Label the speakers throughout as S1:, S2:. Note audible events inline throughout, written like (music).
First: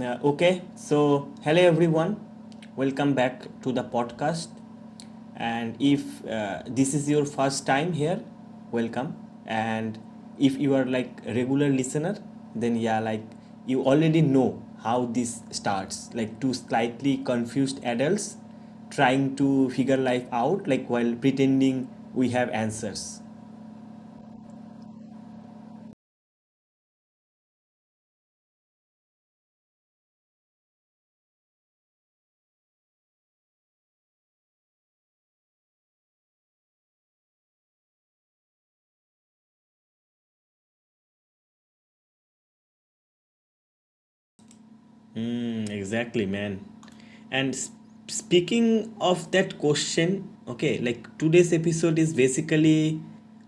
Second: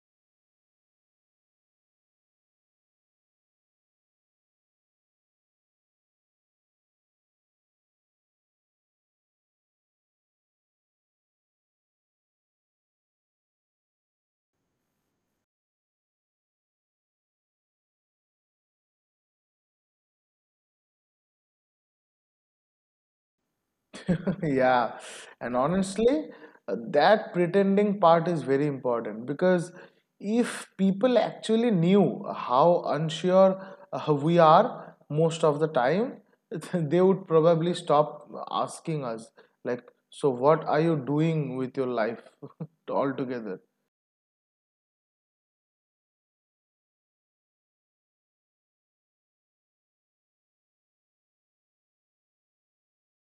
S1: Okay. So, Hello everyone. Welcome back to the podcast. And if this is your first time here, welcome. And if you are like regular listener, then you already know how this starts. Like two slightly confused adults trying to figure life out, like while pretending we have answers.
S2: (laughs) Yeah, and honestly, that pretending part is very important because if people actually knew how unsure we are most of the time, (laughs) they would probably stop asking us, like, so what are you doing with your life (laughs) altogether?
S1: Exactly, man. And speaking of that question, today's episode is basically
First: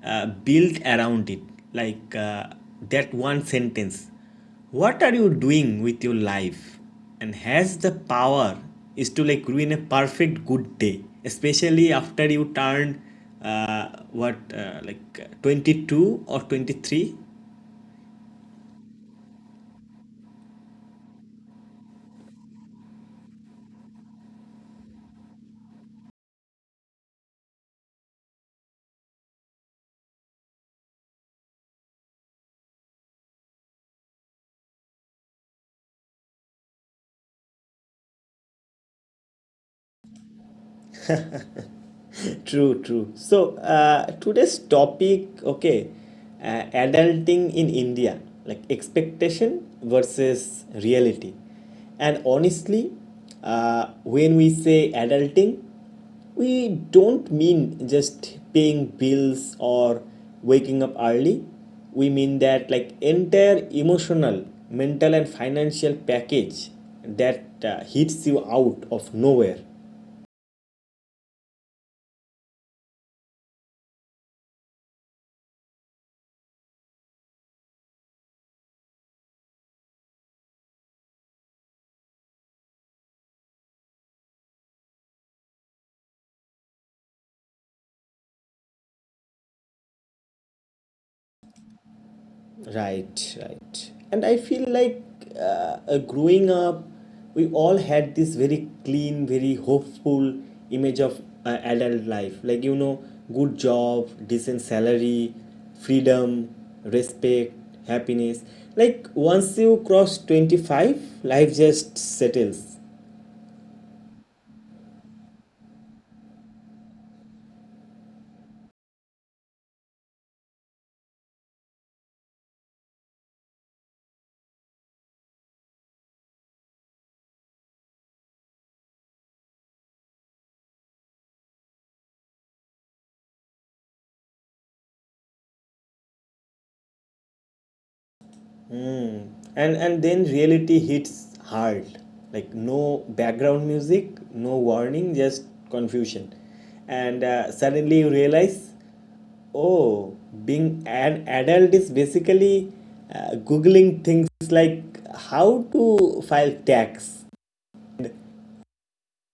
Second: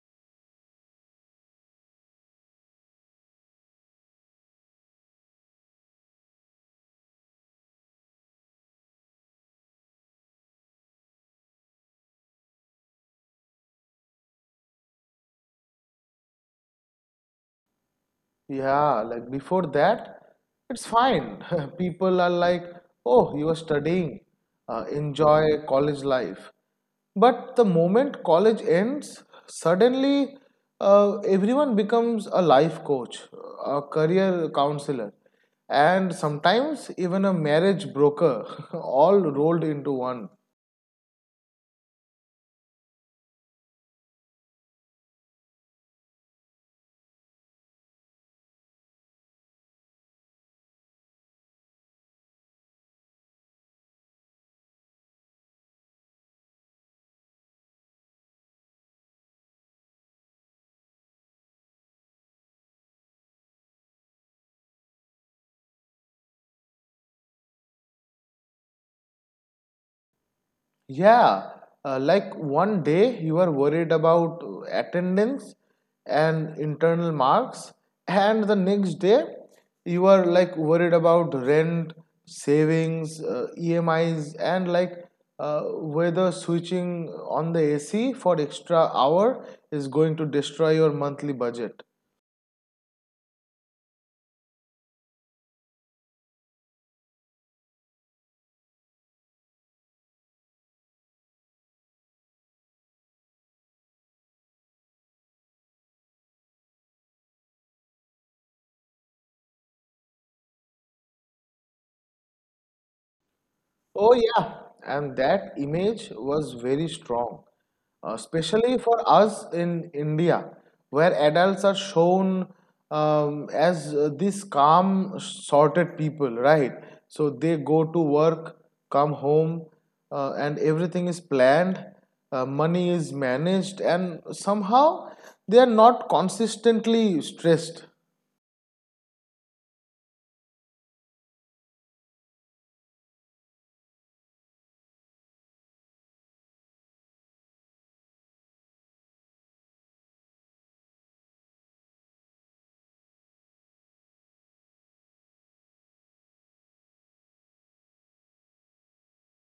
S1: built around it, like uh, that one sentence. What are you doing with your life? And has the power is to like ruin a perfect good day, especially after you turned what like 22 or 23.
S2: Yeah, like before that, it's fine. (laughs) People are like, oh, you are studying, enjoy college life. But the moment college ends, suddenly everyone becomes a life coach, a career counselor, and sometimes even a marriage broker, (laughs) all rolled into one.
S1: True, true. Today's topic, okay, adulting in India, like expectation versus reality. And honestly, when we say adulting, we don't mean just paying bills or waking up early. We mean that like entire emotional, mental, and financial package that hits you out of nowhere.
S2: Yeah, like one day you are worried about attendance and internal marks, and the next day you are like worried about rent, savings, EMIs, and like uh, whether switching on the AC for extra hour is going to destroy your monthly budget.
S1: Right, right. And I feel like uh, growing up, we all had this very clean, very hopeful image of adult life. Like, you know, good job, decent salary, freedom, respect, happiness. Like, once you cross 25, life just settles.
S2: Oh, yeah. And that image was very strong, especially for us in India, where adults are shown as these calm, sorted people, right? So they go to work, come home, and everything is planned, money is managed, and somehow they are not consistently stressed.
S1: Mm. And then reality hits hard. Like no background music, no warning, just confusion. And suddenly you realize, oh, being an adult is basically googling things like how to file tax.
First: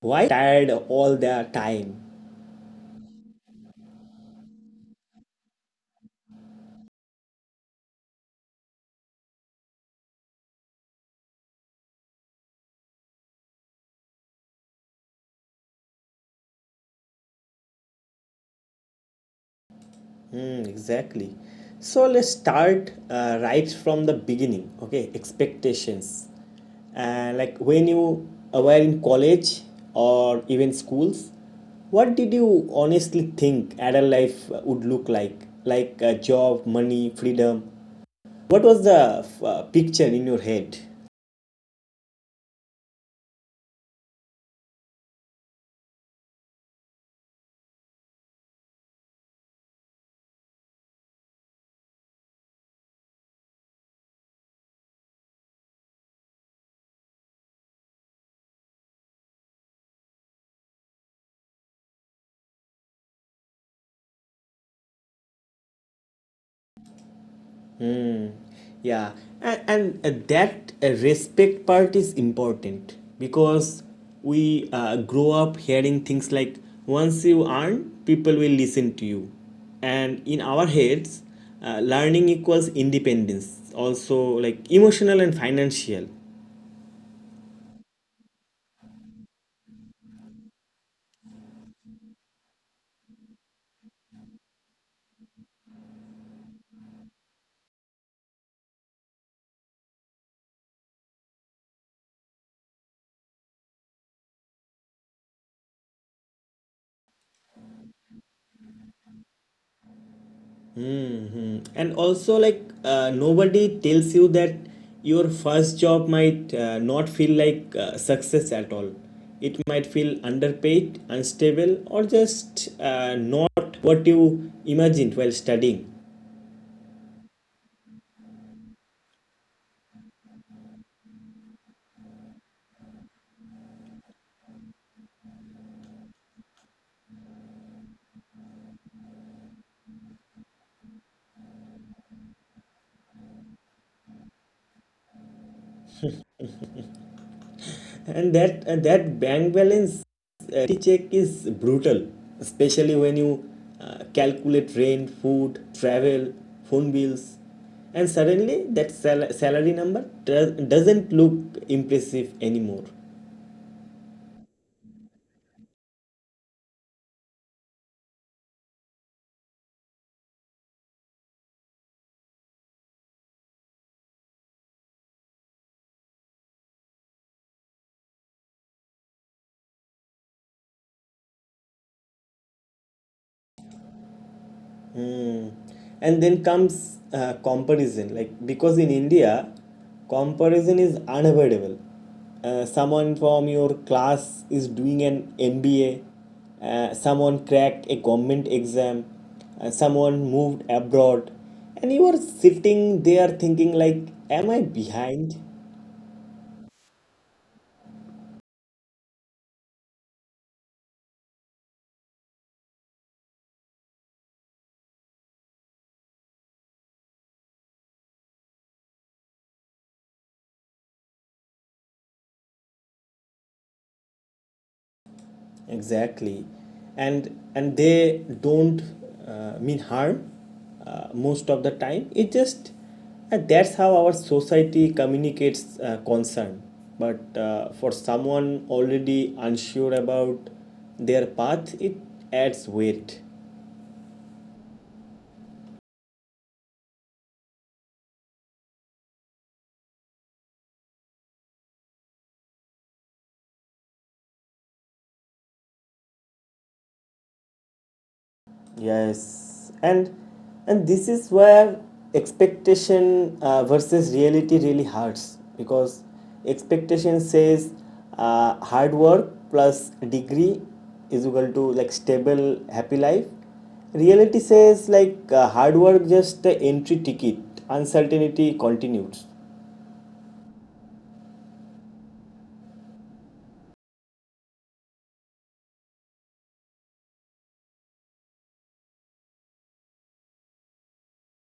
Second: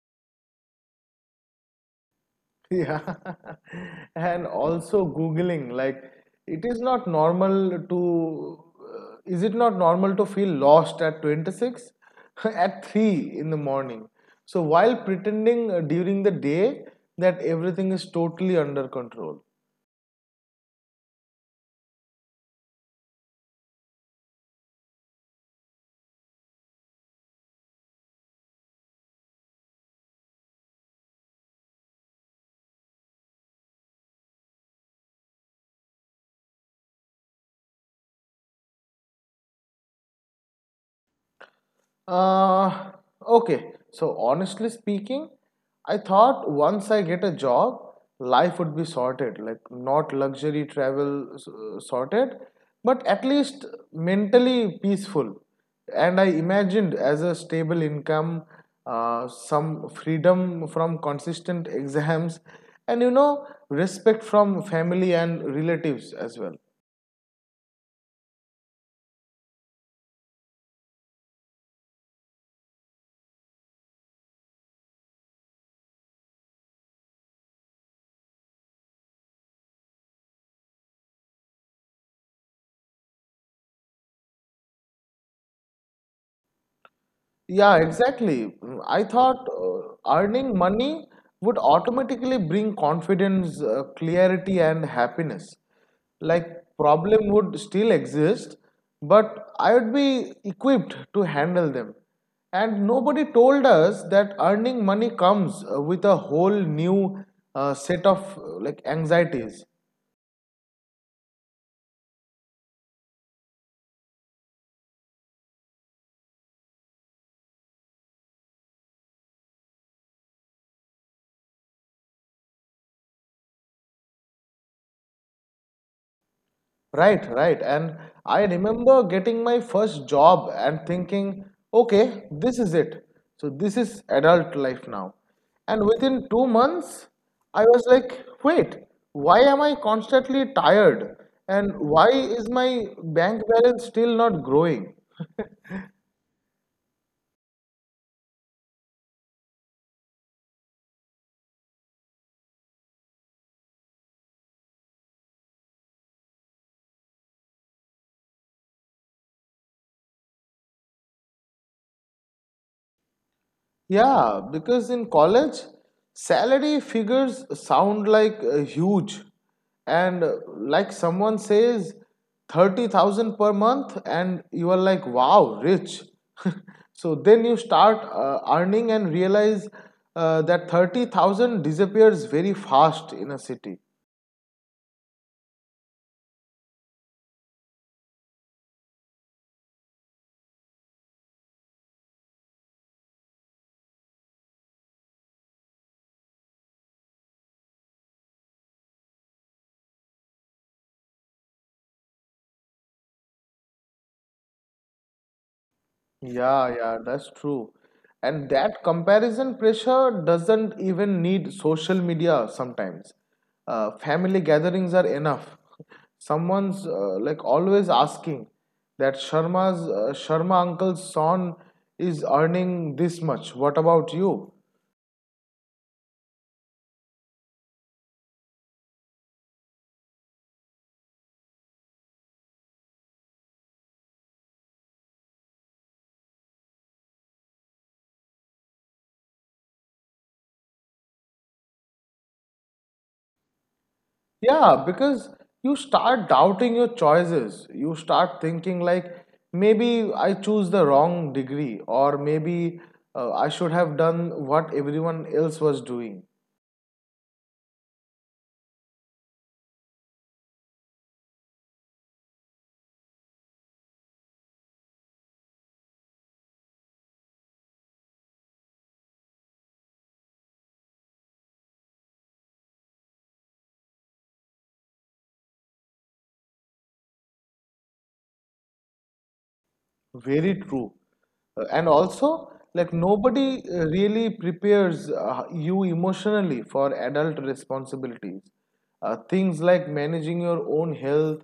S1: Why tired all the time?
S2: Yeah. (laughs) And also Googling, like, it is not normal to, is it not normal to feel lost at 26? (laughs) At 3 in the morning. So while pretending during the day that everything is totally under control.
S1: Exactly. So let's start right from the beginning. Okay, expectations. Like when you were in college or even schools, what did you honestly think adult life would look like? Like a job, money, freedom. What was the picture in your head?
S2: Uh, okay. So honestly speaking, I thought once I get a job, life would be sorted. Like not luxury travel sorted, but at least mentally peaceful. And I imagined as a stable income, some freedom from consistent exams, and respect from family and relatives as well.
S1: Yeah, and that respect part is important because we grow up hearing things like once you earn people will listen to you, and in our heads learning equals independence, also like emotional and financial.
S2: Yeah, exactly. I thought earning money would automatically bring confidence, clarity, and happiness. Like problem would still exist, but I would be equipped to handle them. And nobody told us that earning money comes with a whole new set of like anxieties.
S1: And also like nobody tells you that your first job might not feel like success at all. It might feel underpaid, unstable, or just not what you imagined while studying.
S2: Right, right. And I remember getting my first job and thinking, okay, this is it. So this is adult life now. And within 2 months, I was like, wait, why am I constantly tired? And why is my bank balance still not growing?
S1: And that bank balance check is brutal, especially when you calculate rent, food, travel, phone bills, and suddenly that salary number doesn't look impressive anymore.
S2: Yeah, because in college, salary figures sound like huge. And like someone says, 30,000 per month, and you are like, wow, rich. (laughs) So then you start earning and realize that 30,000 disappears very fast in a city.
S1: Hmm. And then comes comparison, like because in India, comparison is unavoidable. Someone from your class is doing an MBA, someone cracked a government exam, someone moved abroad, and you are sitting there thinking like, "Am I behind?"
S2: Yeah, yeah, that's true. And that comparison pressure doesn't even need social media sometimes. Family gatherings are enough. Someone's like always asking that Sharma uncle's son is earning this much. What about you?
S1: Exactly. And they don't mean harm most of the time. It just, and that's how our society communicates concern, but for someone already unsure about their path, it adds weight.
S2: Yeah, because you start doubting your choices. You start thinking like maybe I choose the wrong degree or maybe I should have done what everyone else was doing.
S1: Yes, and this is where expectation versus reality really hurts, because expectation says hard work plus degree is equal to like stable happy life. Reality says like hard work just the entry ticket. Uncertainty continues.
S2: Very true. And also like nobody really prepares you emotionally for adult responsibilities. Things like managing your own health,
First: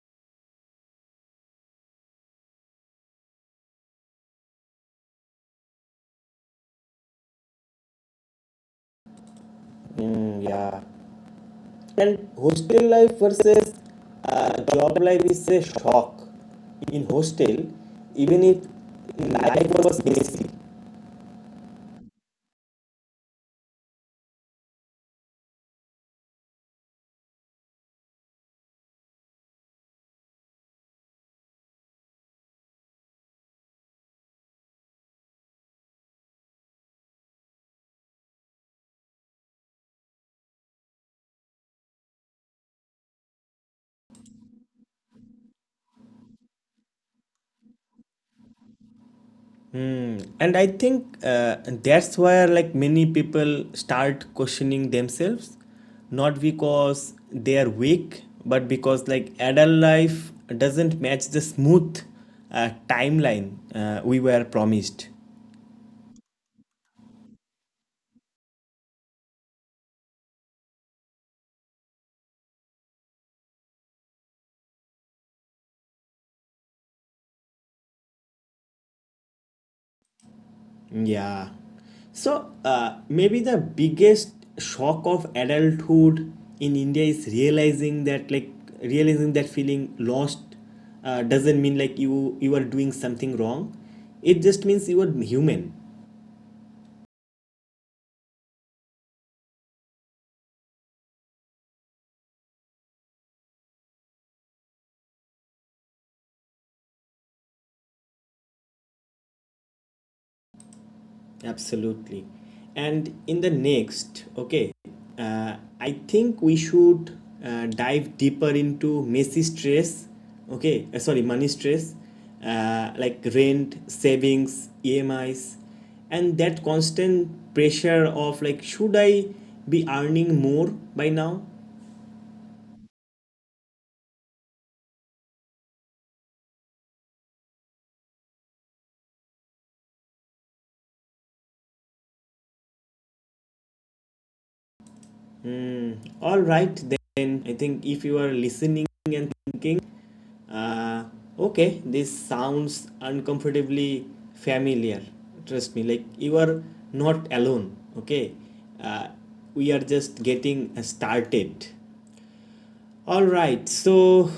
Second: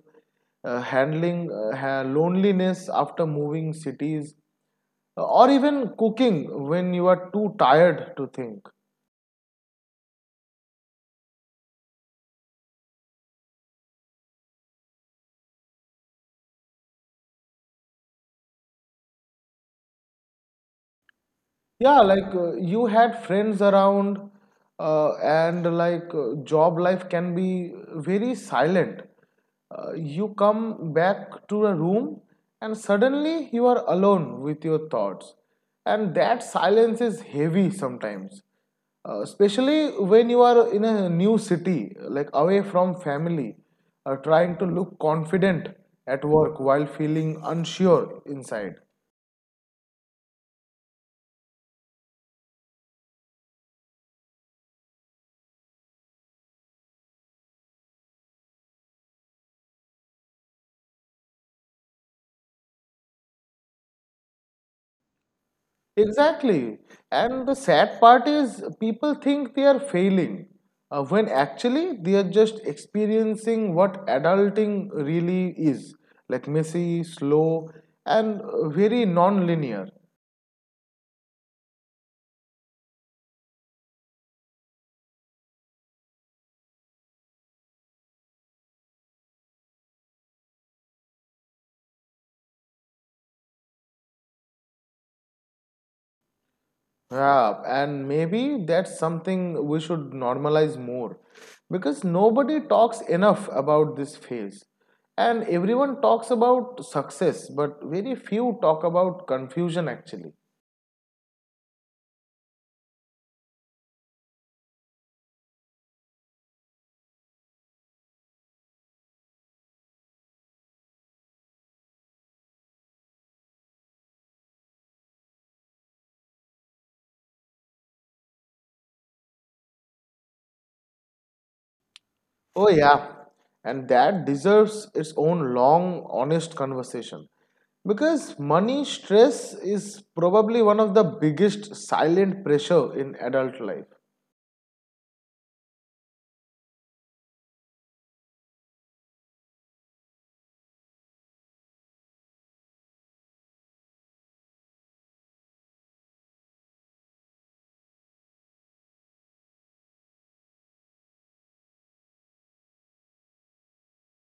S2: handling loneliness after moving cities or even cooking when you are too tired to think.
S1: Yeah. And hostel life versus job life is a shock. In hostel, even if life was basic,
S2: Yeah, like you had friends around, and like job life can be very silent. You come back to a room, and suddenly you are alone with your thoughts. And that silence is heavy sometimes, especially when you are in a new city, like away from family, trying to look confident at work while feeling unsure inside.
S1: and I think that's where like many people start questioning themselves, not because they are weak, but because like adult life doesn't match the smooth timeline we were promised.
S2: Exactly. And the sad part is, people think they are failing, when actually they are just experiencing what adulting really is, like messy, slow, and very non-linear.
S1: Yeah. So maybe the biggest shock of adulthood in India is realizing that feeling lost doesn't mean like you are doing something wrong. It just means you are human.
S2: Yeah, and maybe that's something we should normalize more, because nobody talks enough about this phase. And everyone talks about success, but very few talk about confusion actually.
S1: Absolutely. And in the next, okay, I think we should dive deeper into messy stress, okay, sorry, money stress, like rent, savings, EMIs, and that constant pressure of like, should I be earning more by now?
S2: Oh, yeah. And that deserves its own long, honest conversation. Because money stress is probably one of the biggest silent pressure in adult life.
S1: Hmm. All right, then I think if you are listening and thinking, uh, okay, this sounds uncomfortably familiar. Trust me, like you are not alone, okay? uh, we are just getting started. All right, so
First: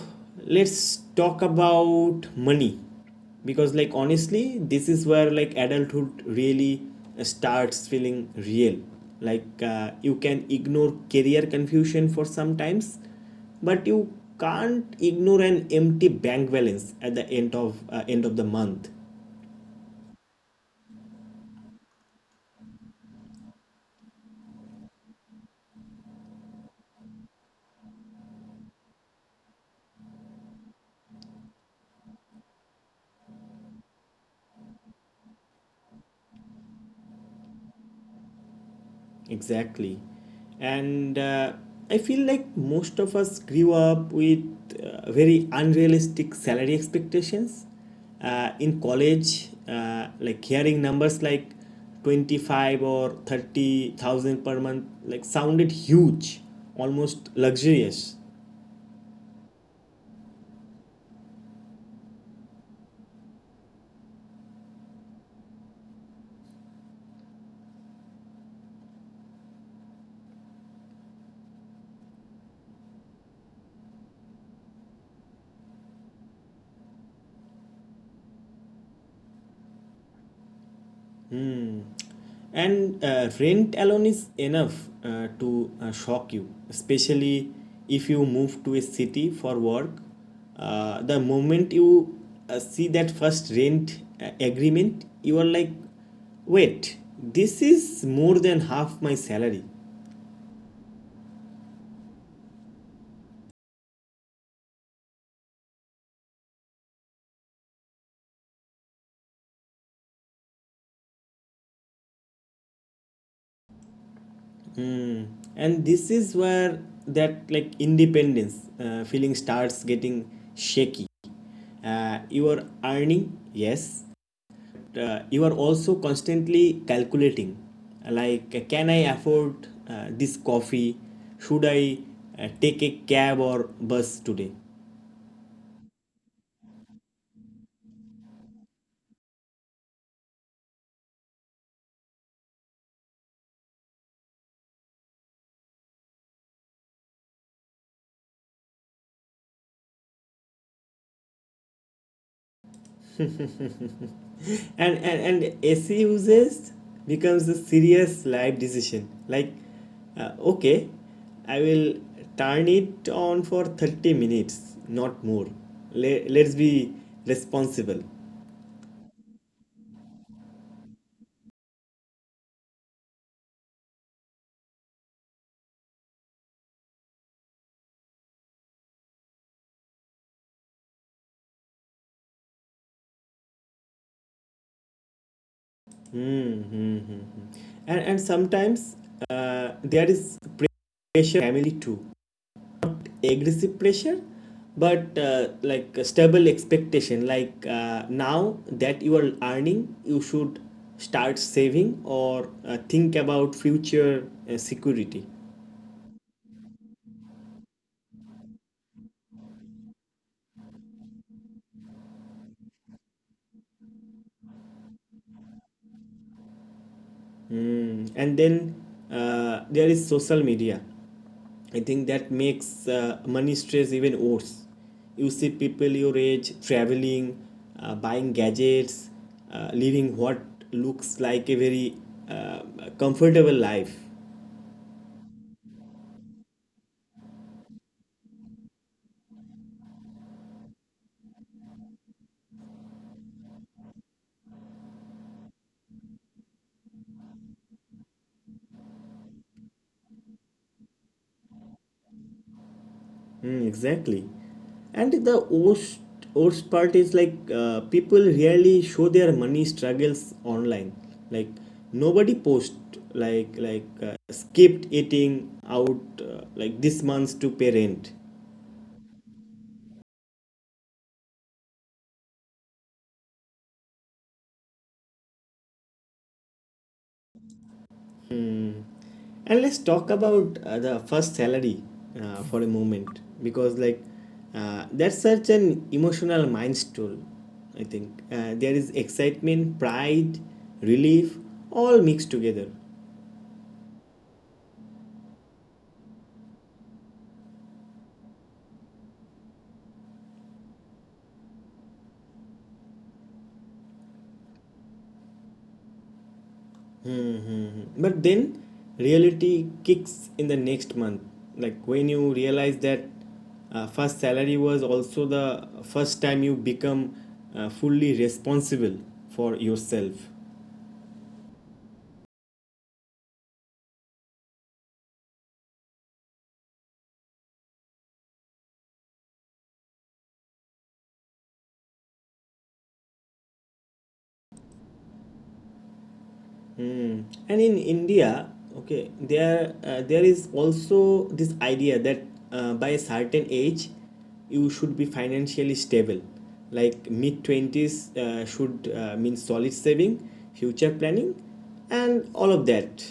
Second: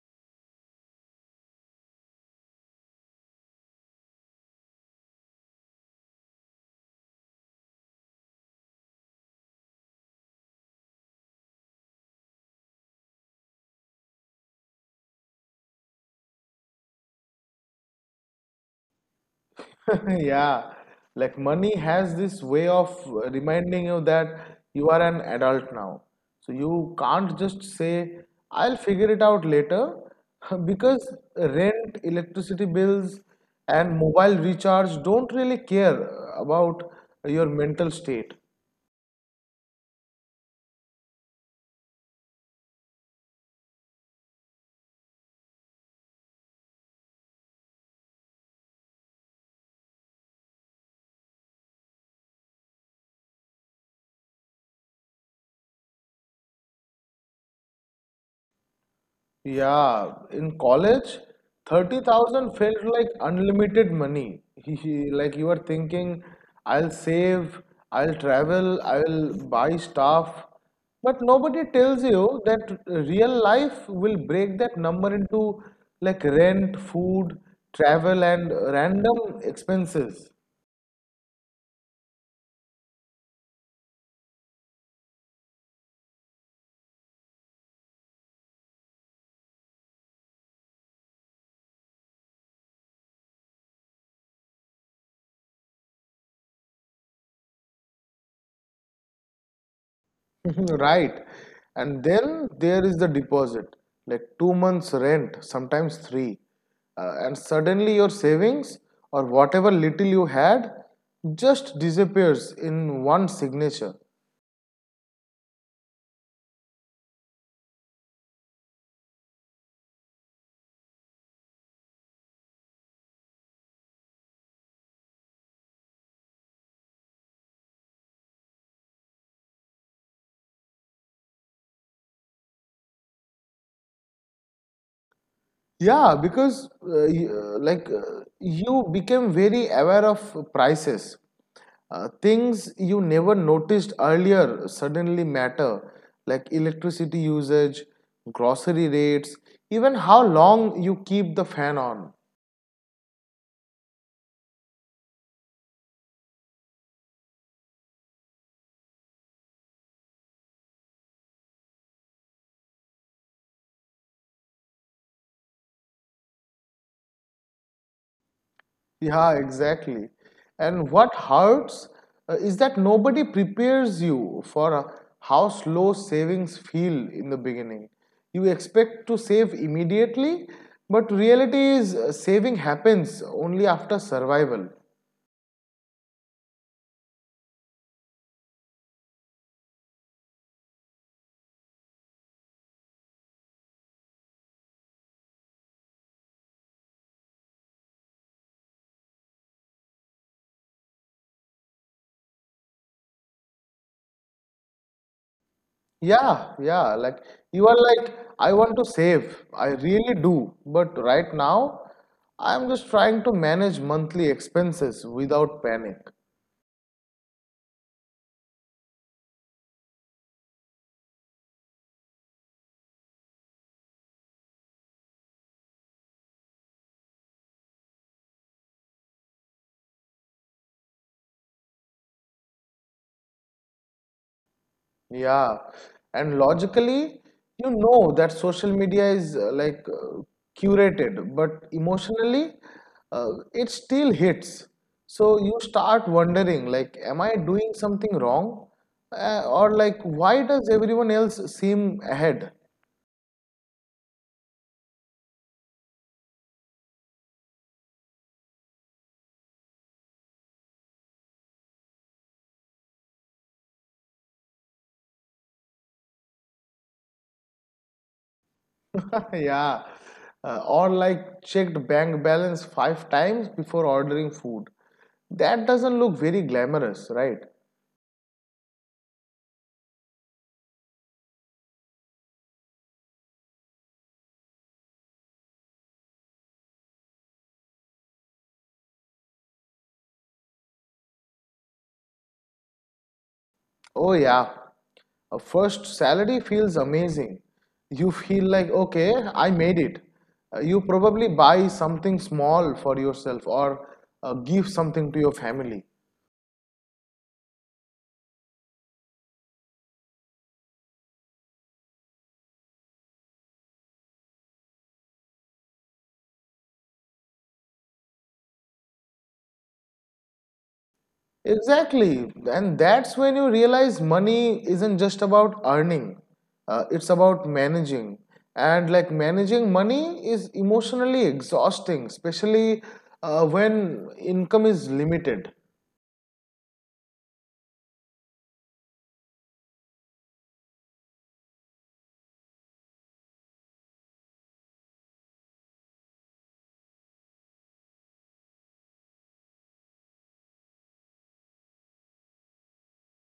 S1: let's talk about money because, like, honestly, this is where like adulthood really starts feeling real. Like, you can ignore career confusion for some times, but you can't ignore an empty bank balance at the end of the month.
S2: (laughs) Yeah, like money has this way of reminding you that you are an adult now. So you can't just say, I'll figure it out later, (laughs) because rent, electricity bills, and mobile recharge don't really care about your mental state.
S1: Exactly. And I feel like most of us grew up with very unrealistic salary expectations. In college, hearing numbers like 25 or 30,000 per month like sounded huge, almost luxurious.
S2: Yeah, in college, 30,000 felt like unlimited money. (laughs) He, like you were thinking, I'll save, I'll travel, I'll buy stuff. But nobody tells you that real life will break that number into like rent, food, travel, and random expenses.
S1: Hmm. And rent alone is enough to shock you, especially if you move to a city for work. The moment you see that first rent agreement, you are like, wait, this is more than half my salary.
S2: (laughs) Right. And then there is the deposit, like 2 months' rent, sometimes three. And suddenly your savings or whatever little you had just disappears in one signature.
S1: Hmm. And this is where that like independence feeling starts getting shaky. You are earning, yes, you are also constantly calculating like can I afford this coffee, should I take a cab or bus today?
S2: Yeah, because like you became very aware of prices. Things you never noticed earlier suddenly matter, like electricity usage, grocery rates, even how long you keep the fan on.
S1: And and AC uses becomes a serious life decision, like okay, I will turn it on for 30 minutes, not more. Let's be responsible.
S2: Yeah, exactly. And what hurts is that nobody prepares you for how slow savings feel in the beginning. You expect to save immediately, but reality is saving happens only after survival.
S1: Mm-hmm. And sometimes there is pressure family too. Not aggressive pressure, but like a stable expectation like now that you are earning you should start saving or think about future security.
S2: Yeah, yeah, like you are like, I want to save, I really do, but right now I'm just trying to manage monthly expenses without panic.
S1: Mm, and then there is social media. I think that makes money stress even worse. You see people your age traveling, buying gadgets, living what looks like a very uh, comfortable life.
S2: Yeah, and logically, you know that social media is like curated, but emotionally, it still hits. So you start wondering, like, am I doing something wrong? Or like, why does everyone else seem ahead?
S1: Exactly. And the worst part is like people really show their money struggles online. Like nobody post like skipped eating out like this month to pay rent.
S2: (laughs) Yeah, or like checked bank balance 5 times before ordering food. That doesn't look very glamorous, right?
S1: And let's talk about the first salary for a moment because like that's such an emotional milestone. I think there is excitement, pride, relief, all mixed together.
S2: Oh yeah. A first salary feels amazing. You feel like, okay, I made it. You probably buy something small for yourself or give something to your family.
S1: Hmm. But then reality kicks in the next month. Like when you realize that first salary was also the first time you become fully responsible for yourself.
S2: Exactly. And that's when you realize money isn't just about earning. It's about managing. And like managing money is emotionally exhausting, especially when income is limited.
S1: Hmm. And in India, okay, there is also this idea that by a certain age, you should be financially stable. Like mid twenties should mean solid saving, future planning, and all of that.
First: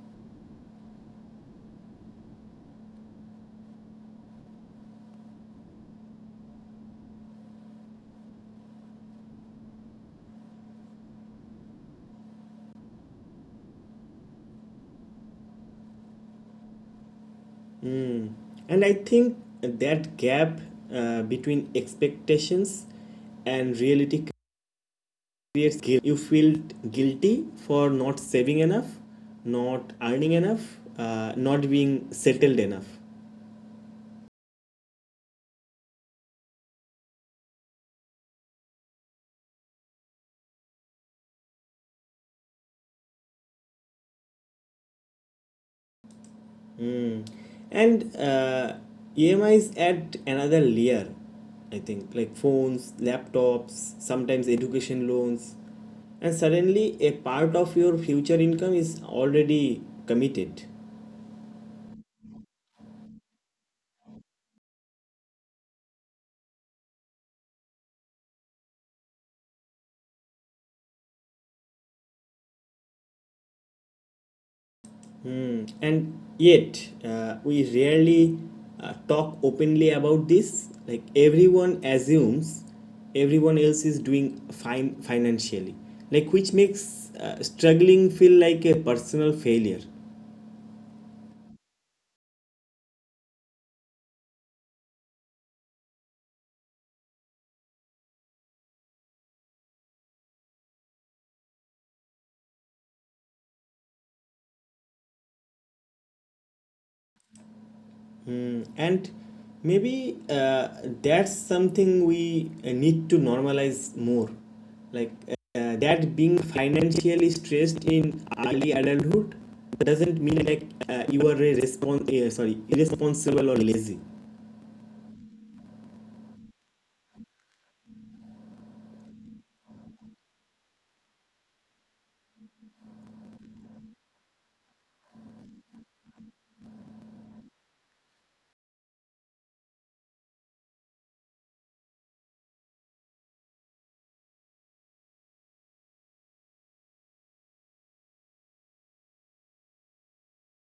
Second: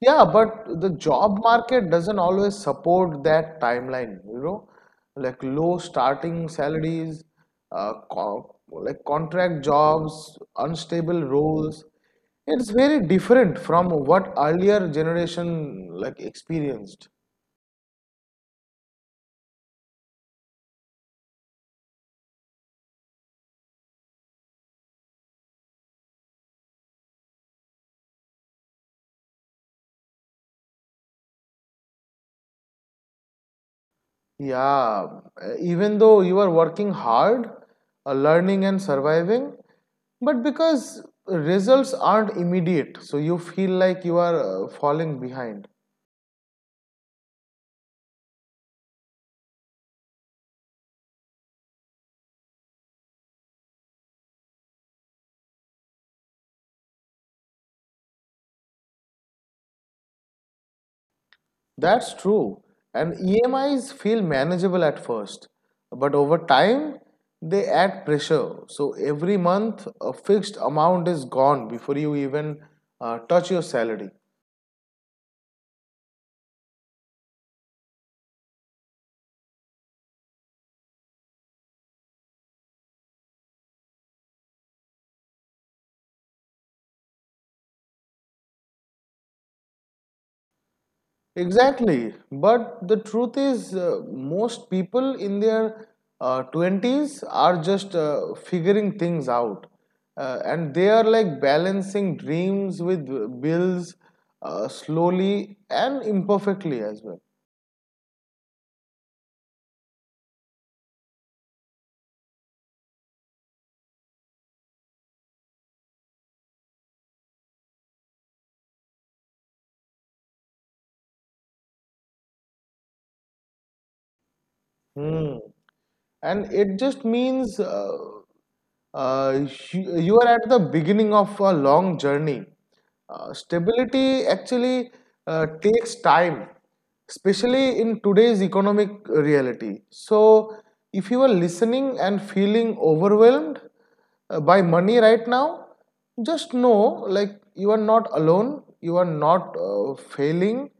S2: Yeah, but the job market doesn't always support that timeline, like low starting salaries, co like contract jobs, unstable roles. It's very different from what earlier generation like experienced.
S1: And I think that gap between expectations and reality creates guilt. You feel guilty for not saving enough, not earning enough, not being settled enough.
S2: Yeah, even though you are working hard, learning and surviving, but because results aren't immediate, so you feel like you are falling behind.
S1: Mm. And EMIs add another layer, I think, like phones, laptops, sometimes education loans. And suddenly, a part of your future income is already committed.
S2: That's true. And EMIs feel manageable at first, but over time, they add pressure. So every month, a fixed amount is gone before you even touch your salary.
S1: Hmm. And yet, we rarely talk openly about this. Like everyone assumes everyone else is doing fine financially, like which makes struggling feel like a personal failure.
S2: Exactly. But the truth is, most people in their 20s are just figuring things out. And they are like balancing dreams with bills slowly and imperfectly as well.
S1: Hmm, and maybe that's something we need to normalize more, like that being financially stressed in early adulthood doesn't mean like you are a respons- sorry irresponsible or lazy.
S2: Hmm. And it just means uh, you are at the beginning of a long journey. Stability actually takes time, especially in today's economic reality. So, if you are listening and feeling overwhelmed by money right now, just know like you are not alone, you are not failing,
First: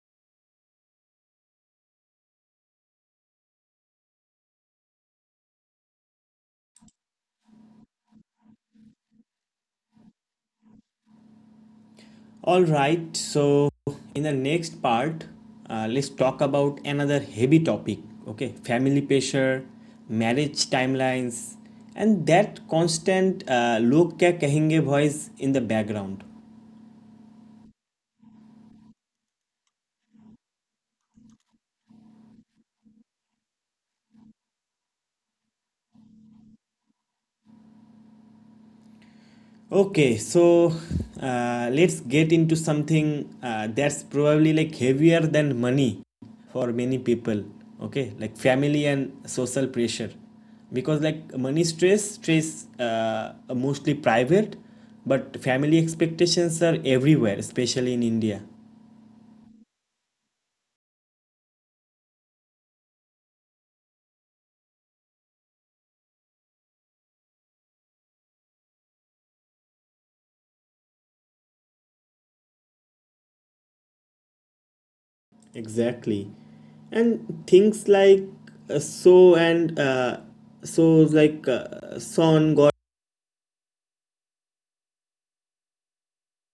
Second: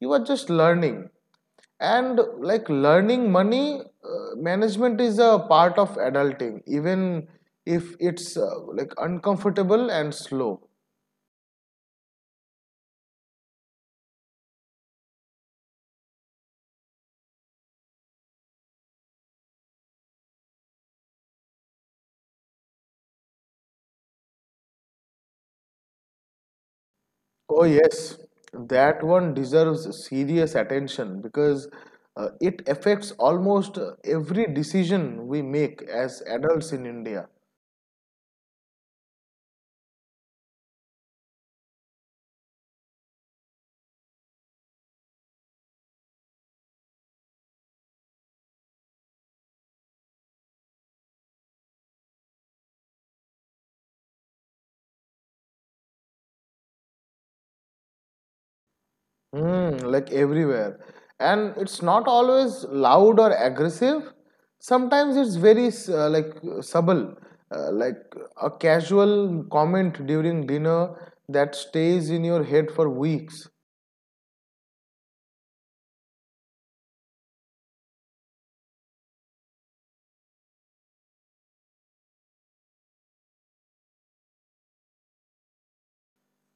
S2: you are just learning and like learning money management is a part of adulting even if it's like uncomfortable and slow.
S1: All right, so in the next part, let's talk about another heavy topic, okay? Family pressure, marriage timelines, and that constant log kya kahenge voice in the background.
S2: Oh yes, that one deserves serious attention because it affects almost every decision we make as adults in India.
S1: Okay, so let's get into something that's probably like heavier than money for many people. Okay, like family and social pressure, because like money stress are mostly private, but family expectations are everywhere, especially in India.
S2: Mm, like everywhere. And it's not always loud or aggressive. Sometimes it's very like subtle, like a casual comment during dinner that stays in your head for weeks.
S1: Exactly. And things like so and so like son got.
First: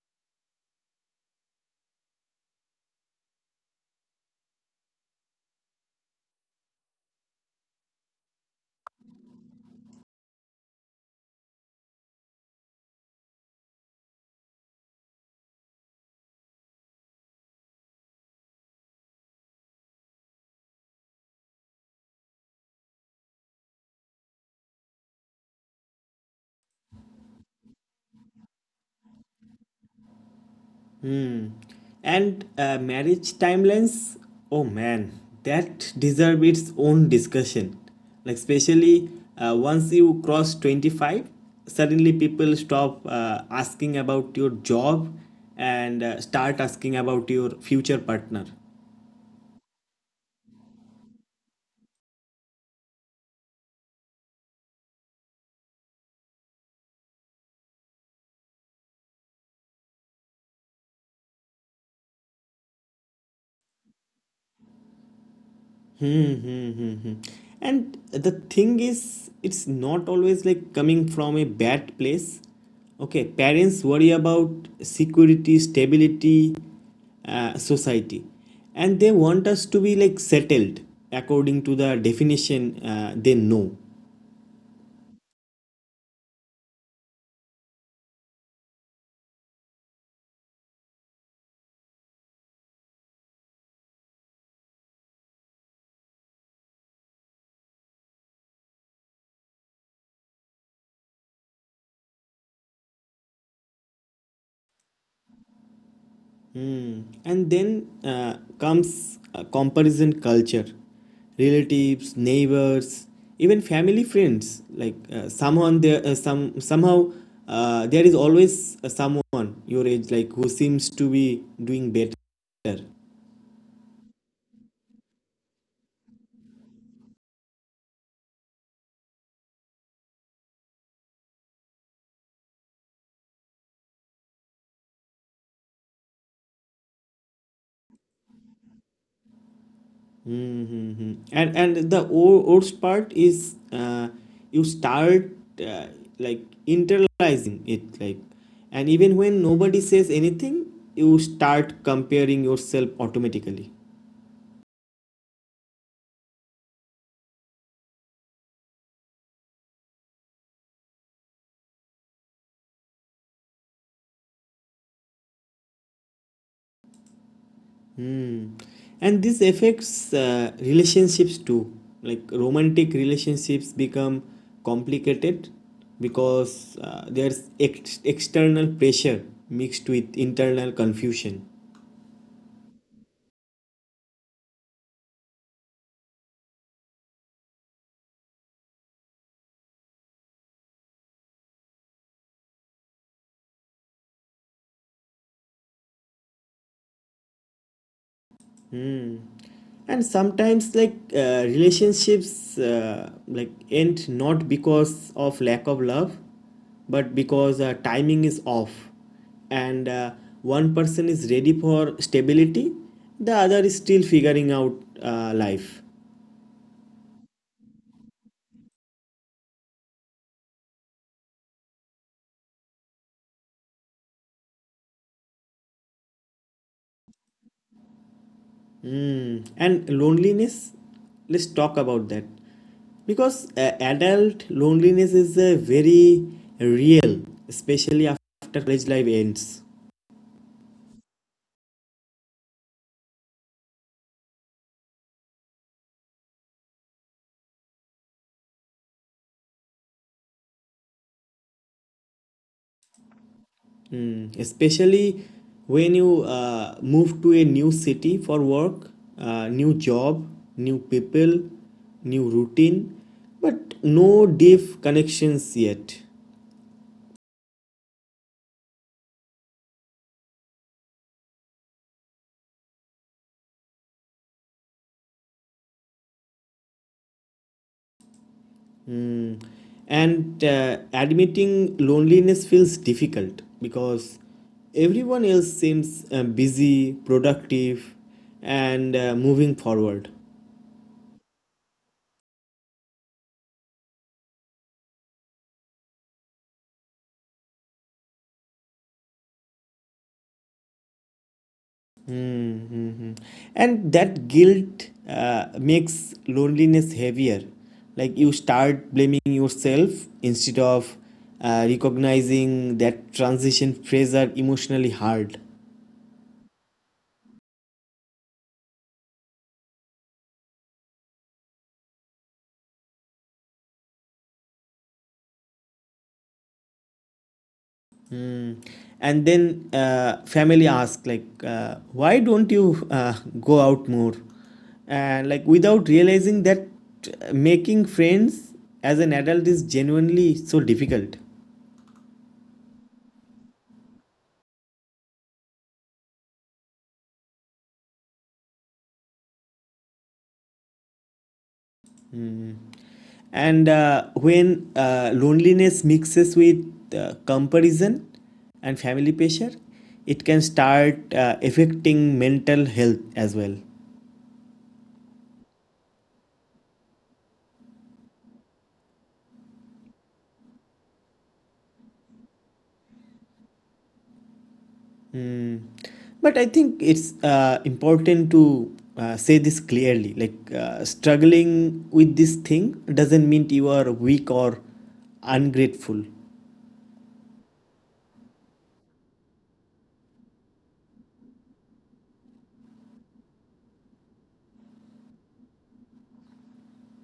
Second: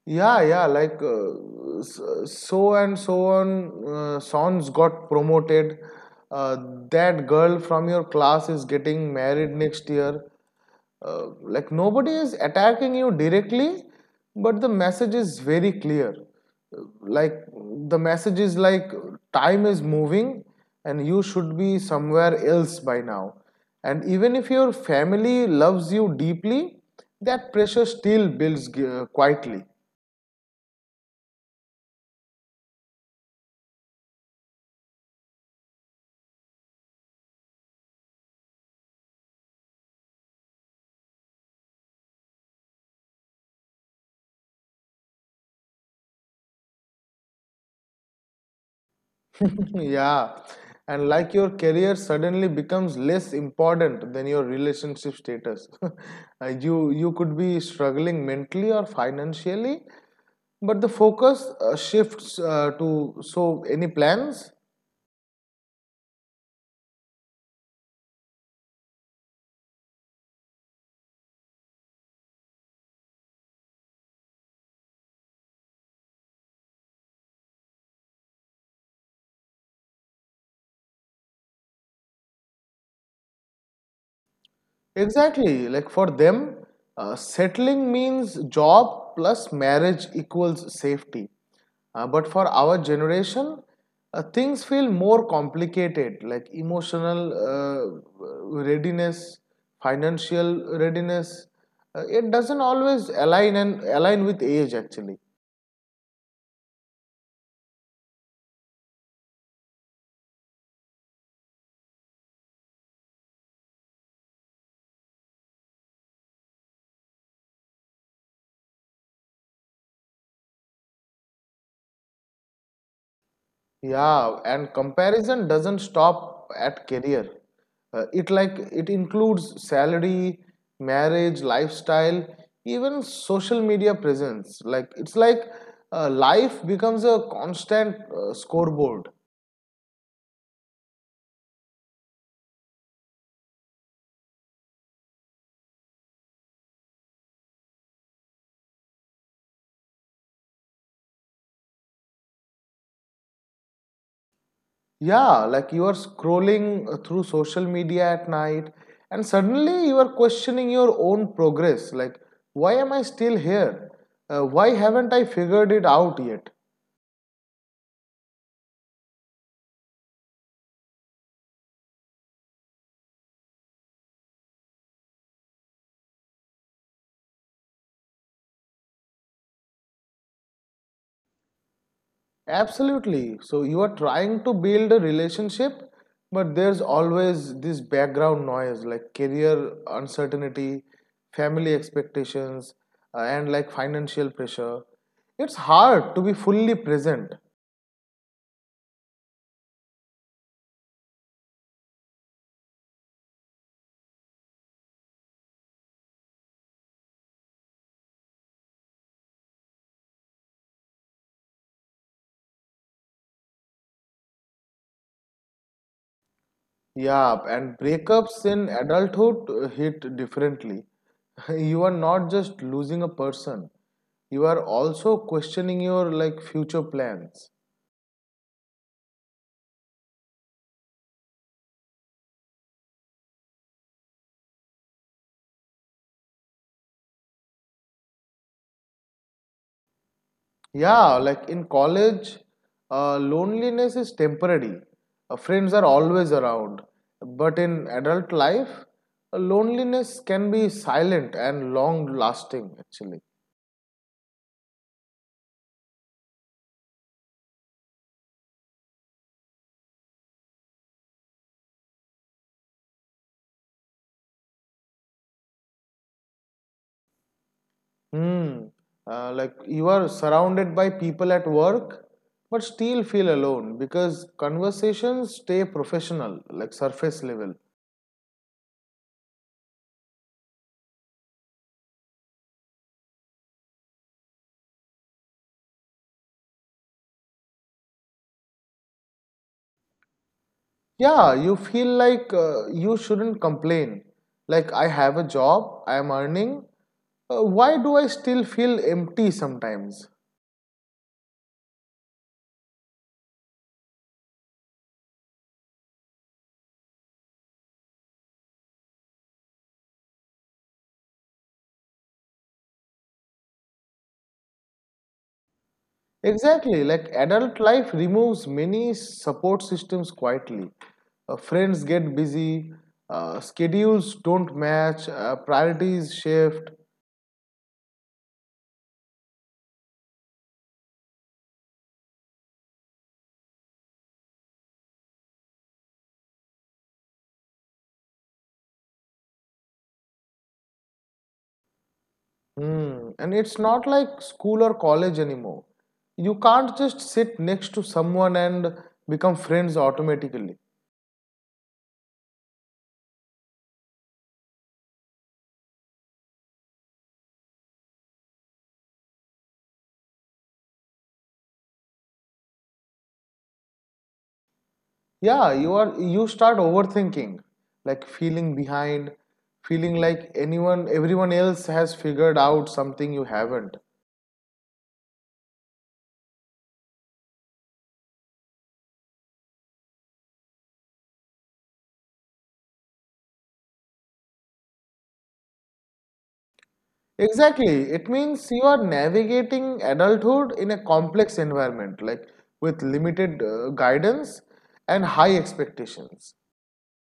S2: Yeah, yeah, like so and so on. Sons got promoted. Uh, that girl from your class is getting married next year. Like nobody is attacking you directly, but the message is very clear. Like the message is like time is moving and you should be somewhere else by now. And even if your family loves you deeply, that pressure still builds quietly.
S1: Hmm. And marriage timelines, oh man, that deserve its own discussion. Like especially once you cross 25, suddenly people stop asking about your job and start asking about your future partner.
S2: (laughs) Yeah, and like your career suddenly becomes less important than your relationship status. (laughs) You could be struggling mentally or financially, but the focus shifts to so any plans?
S1: Hmm, hmm, hmm, hmm. And the thing is, it's not always like coming from a bad place. Okay, parents worry about security, stability, society, and they want us to be like settled according to the definition they know.
S2: Exactly. Like for them, settling means job plus marriage equals safety. But for our generation, things feel more complicated, like emotional readiness, financial readiness. It doesn't always align with age actually.
S1: Hmm. And then comes comparison culture, relatives, neighbors, even family friends, like someone there some somehow there is always someone your age like who seems to be doing better.
S2: Yeah, and comparison doesn't stop at career. It includes salary, marriage, lifestyle, even social media presence. Like it's like life becomes a constant scoreboard.
S1: Mm-hmm. And the worst part is you start uh, like internalizing it, like, and even when nobody says anything, you start comparing yourself automatically.
S2: Yeah, like you are scrolling through social media at night, and suddenly you are questioning your own progress. Like, why am I still here? Why haven't I figured it out yet?
S1: Hmm. And this affects relationships too. Like romantic relationships become complicated because there's external pressure mixed with internal confusion.
S2: Absolutely. So you are trying to build a relationship, but there's always this background noise like career uncertainty, family expectations, and like financial pressure. It's hard to be fully present.
S1: Hmm. And sometimes, like relationships, like end not because of lack of love, but because timing is off, and one person is ready for stability, the other is still figuring out life.
S2: Yeah, and breakups in adulthood hit differently. (laughs) You are not just losing a person, you are also questioning your like future plans.
S1: Hmm. And loneliness, let's talk about that, because adult loneliness is very real, especially after college life ends.
S2: Yeah, like in college, loneliness is temporary. Friends are always around. But in adult life, loneliness can be silent and long lasting, actually.
S1: Mm, especially when you move to a new city for work, new job, new people, new routine, but no deep connections yet.
S2: Hmm. Like you are surrounded by people at work, but still feel alone because conversations stay professional, like surface level.
S1: Mm. And admitting loneliness feels difficult because everyone else seems busy, productive, and moving forward.
S2: Yeah, you feel like you shouldn't complain. Like, I have a job, I am earning. Why do I still feel empty sometimes?
S1: Mhm. And that guilt uh, makes loneliness heavier. Like you start blaming yourself instead of recognizing that transition phase are emotionally hard.
S2: Exactly, like adult life removes many support systems quietly. Friends get busy, schedules don't match, priorities shift.
S1: Hmm. And then family ask like, why don't you go out more? And like without realizing that making friends as an adult is genuinely so difficult.
S2: Hmm. And it's not like school or college anymore. You can't just sit next to someone and become friends automatically.
S1: And when loneliness mixes with comparison and family pressure, it can start affecting mental health as well.
S2: Yeah, you start overthinking, like feeling behind, feeling like anyone everyone else has figured out something you haven't.
S1: Mm. But I think it's important to say this clearly. Like struggling with this thing doesn't mean you are weak or ungrateful.
S2: Exactly, it means you are navigating adulthood in a complex environment, like with limited guidance and high expectations.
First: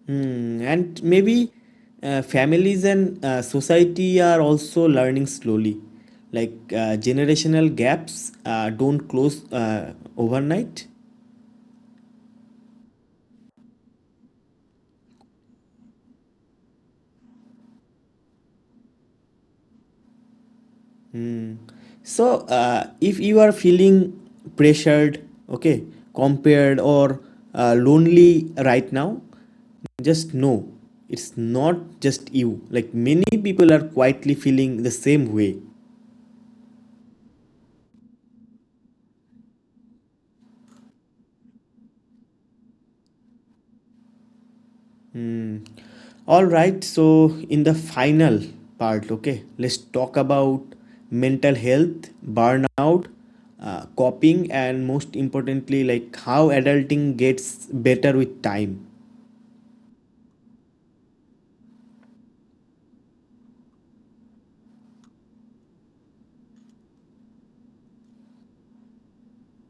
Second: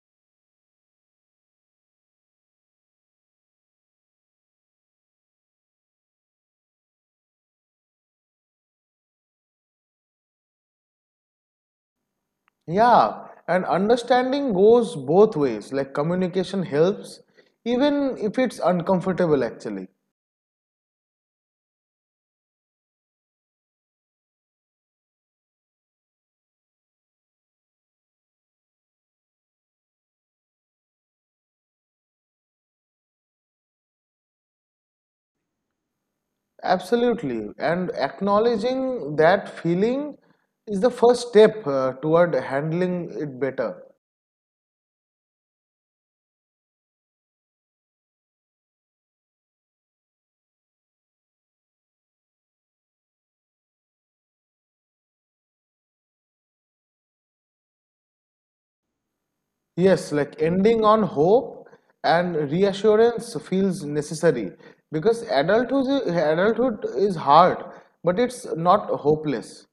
S1: Hmm, and maybe families and society are also learning slowly. Like generational gaps don't close overnight.
S2: Yeah, and understanding goes both ways, like communication helps even if it's uncomfortable, actually.
S1: So, if you are feeling pressured, okay, compared, or lonely right now, just know it's not just you. Like many people are quietly feeling the same way.
S2: Absolutely. And acknowledging that feeling is the first step toward handling it better.
S1: Hmm. All right, so in the final part, okay, let's talk about mental health, burnout, coping, and most importantly, like how adulting gets better with time.
S2: Yes, like ending on hope and reassurance feels necessary because adulthood is hard, but it's not hopeless.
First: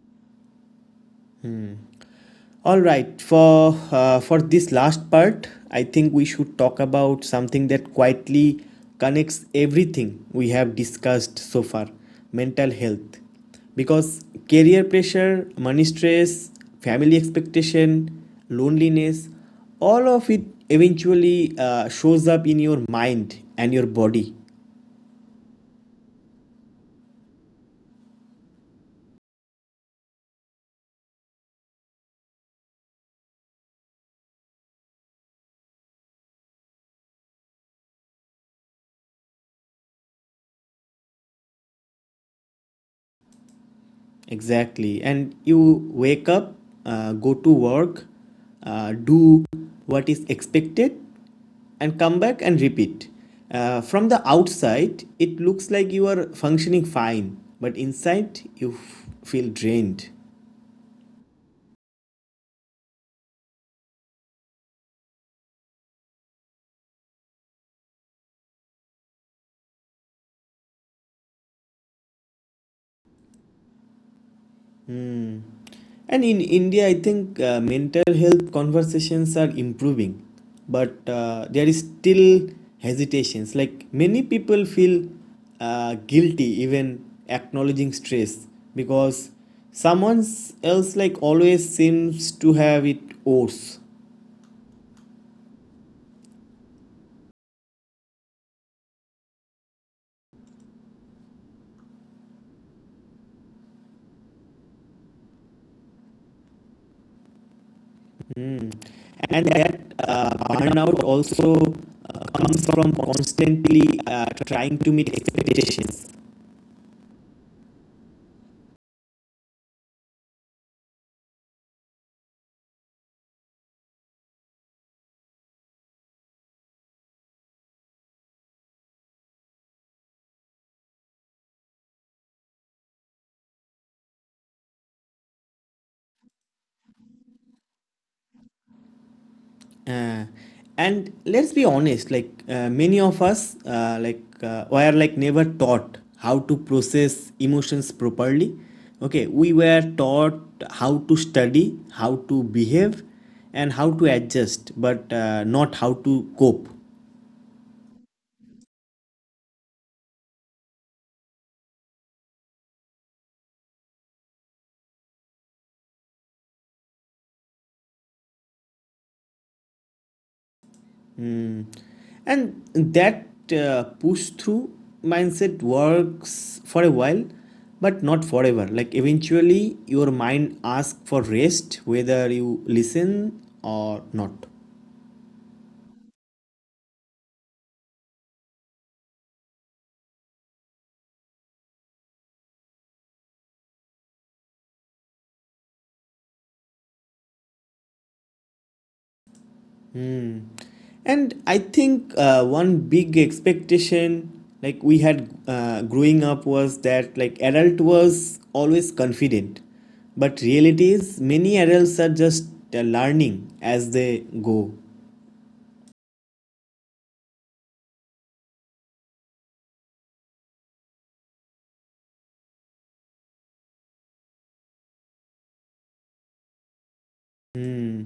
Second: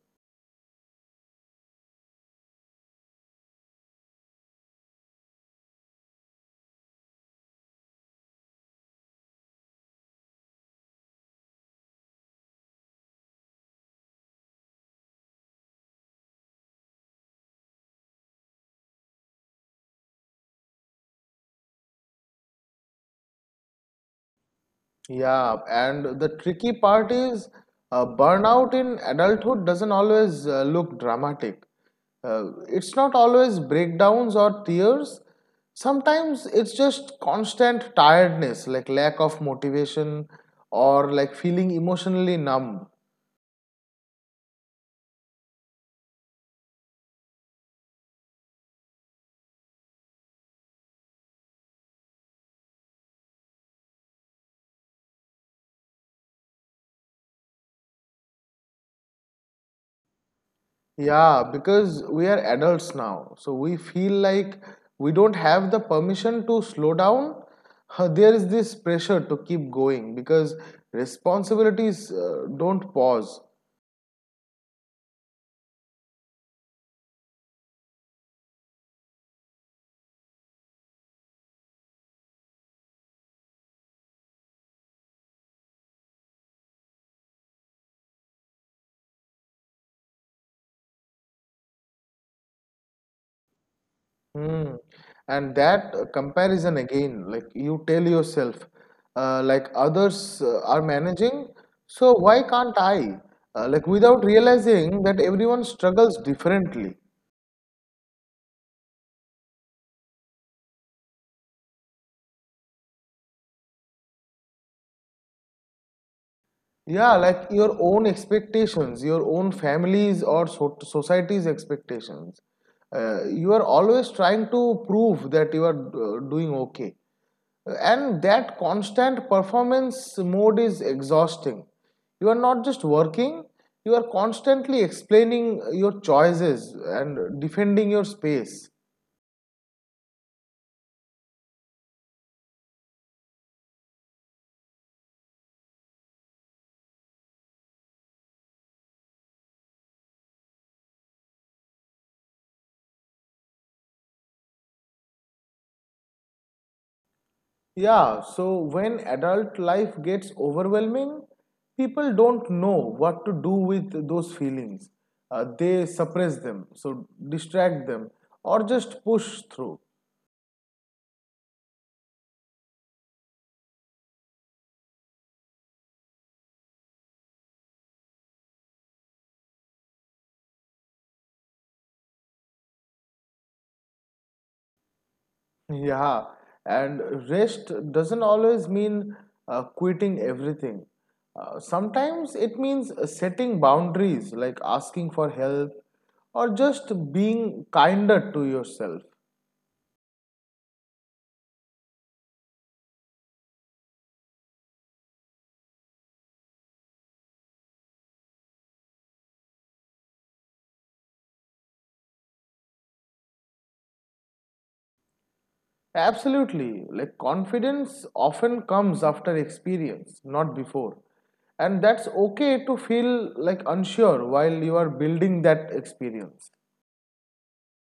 S1: All right, for for this last part, I think we should talk about something that quietly connects everything we have discussed so far, mental health. Because career pressure, money stress, family expectation, loneliness, all of it eventually shows up in your mind and your body.
S2: Yeah, and the tricky part is burnout in adulthood doesn't always look dramatic. It's not always breakdowns or tears. Sometimes it's just constant tiredness, like lack of motivation or like feeling emotionally numb.
S1: Exactly. And you wake up, go to work, do what is expected and come back and repeat. From the outside, it looks like you are functioning fine, but inside, you feel drained.
S2: Yeah, because we are adults now, so we feel like we don't have the permission to slow down. There is this pressure to keep going because responsibilities don't pause.
S1: And in India, I think mental health conversations are improving, but there is still hesitations. Like many people feel guilty even acknowledging stress because someone else like always seems to have it worse.
S2: Hmm. And that comparison again, like you tell yourself, like others are managing, so why can't I? Like without realizing that everyone struggles differently.
S1: Mm. And that burnout also comes from constantly trying to meet expectations.
S2: Yeah, like your own expectations, your own family's or society's expectations. You are always trying to prove that you are doing okay. And that constant performance mode is exhausting. You are not just working, you are constantly explaining your choices and defending your space.
S1: Uh, and let's be honest, like many of us, were never taught how to process emotions properly. Okay, we were taught how to study, how to behave, and how to adjust, but not how to cope.
S2: Yeah, so when adult life gets overwhelming, people don't know what to do with those feelings. They suppress them, so distract them, or just push through.
S1: And that push through mindset works for a while, but not forever. Like eventually, your mind asks for rest, whether you listen or not.
S2: Yeah, and rest doesn't always mean quitting everything. Sometimes it means setting boundaries, like asking for help, or just being kinder to yourself.
S1: Hmm. And I think one big expectation like we had growing up was that like adult was always confident, but reality is many adults are just learning as they go.
S2: Absolutely. Like confidence often comes after experience, not before. And that's okay to feel like unsure while you are building that experience.
S1: Hmm.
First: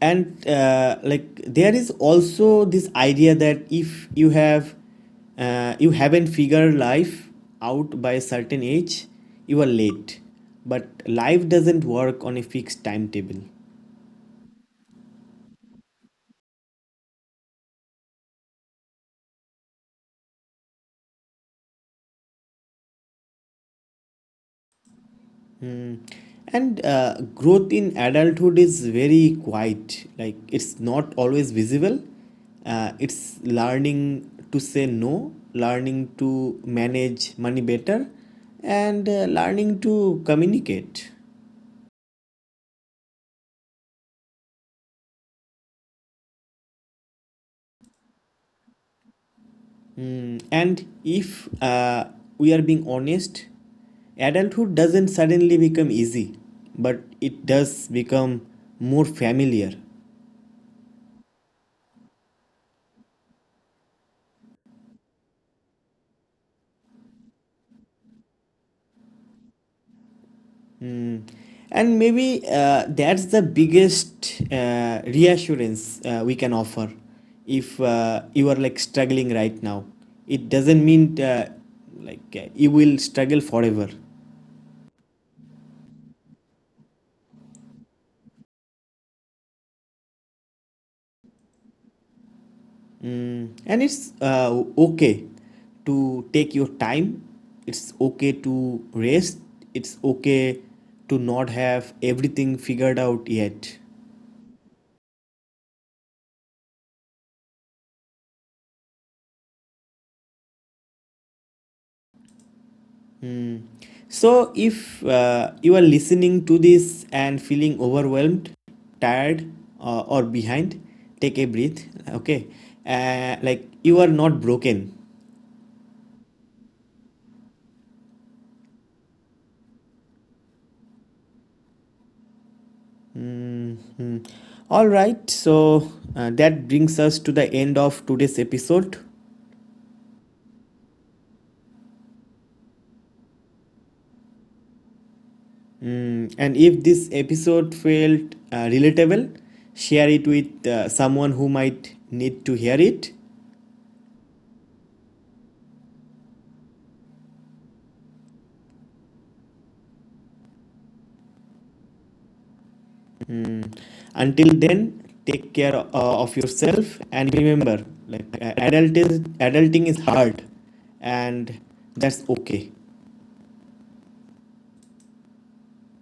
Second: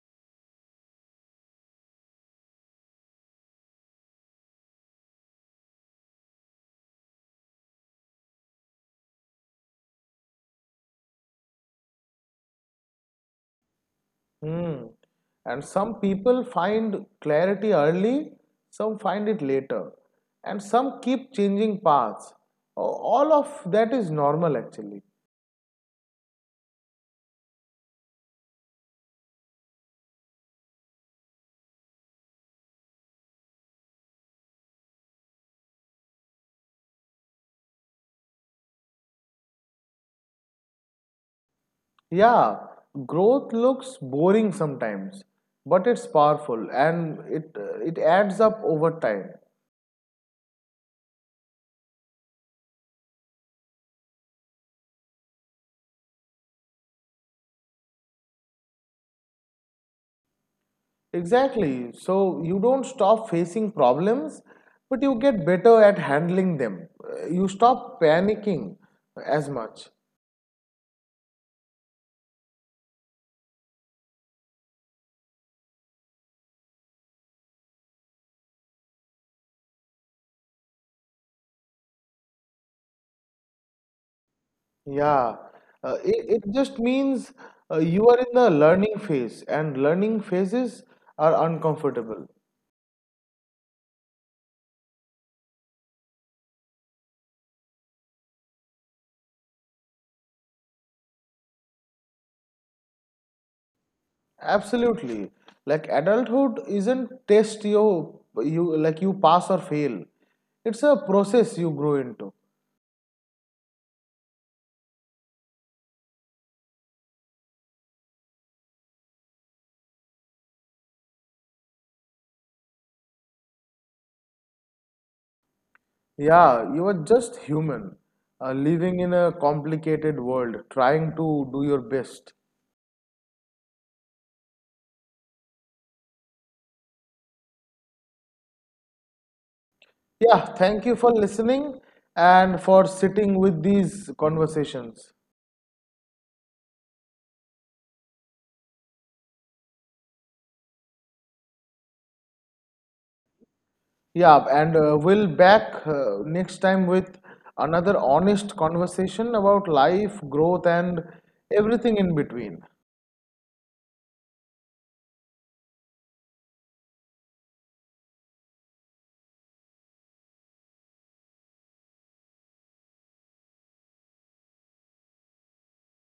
S1: And like there is also this idea that if you have you haven't figured life out by a certain age, you are late. But life doesn't work on a fixed timetable.
S2: Hmm. And some people find clarity early, some find it later, and some keep changing paths. All of that is normal, actually.
S1: Hmm. And growth in adulthood is very quiet. Like it's not always visible. It's learning to say no, learning to manage money better, and learning to communicate.
S2: Yeah, growth looks boring sometimes, but it's powerful, and it adds up over time.
S1: Hmm. And if we are being honest, adulthood doesn't suddenly become easy, but it does become more familiar.
S2: Exactly. So you don't stop facing problems, but you get better at handling them. You stop panicking as much.
S1: And maybe that's the biggest reassurance we can offer if you are like struggling right now, it doesn't mean you will struggle forever.
S2: Yeah. It just means you are in the learning phase, and learning phases are uncomfortable.
S1: Mm, and it's okay to take your time, it's okay to rest, it's okay to not have everything figured out yet.
S2: Absolutely. Like adulthood isn't test you, like you pass or fail. It's a process you grow into.
S1: Mm. So, if you are listening to this and feeling overwhelmed, tired, or behind, take a breath. Okay, like you are not broken.
S2: Yeah, you are just human, living in a complicated world, trying to do your best.
S1: Mhm. All right, so that brings us to the end of today's episode.
S2: Yeah, thank you for listening and for sitting with these conversations.
S1: Mm, and if this episode felt relatable, share it with someone who might need to hear it.
S2: Yeah, and we'll back next time with another honest conversation about life, growth, and everything in between.
S1: Mm. Until then, take care of yourself and remember, like adulting is hard, and that's okay.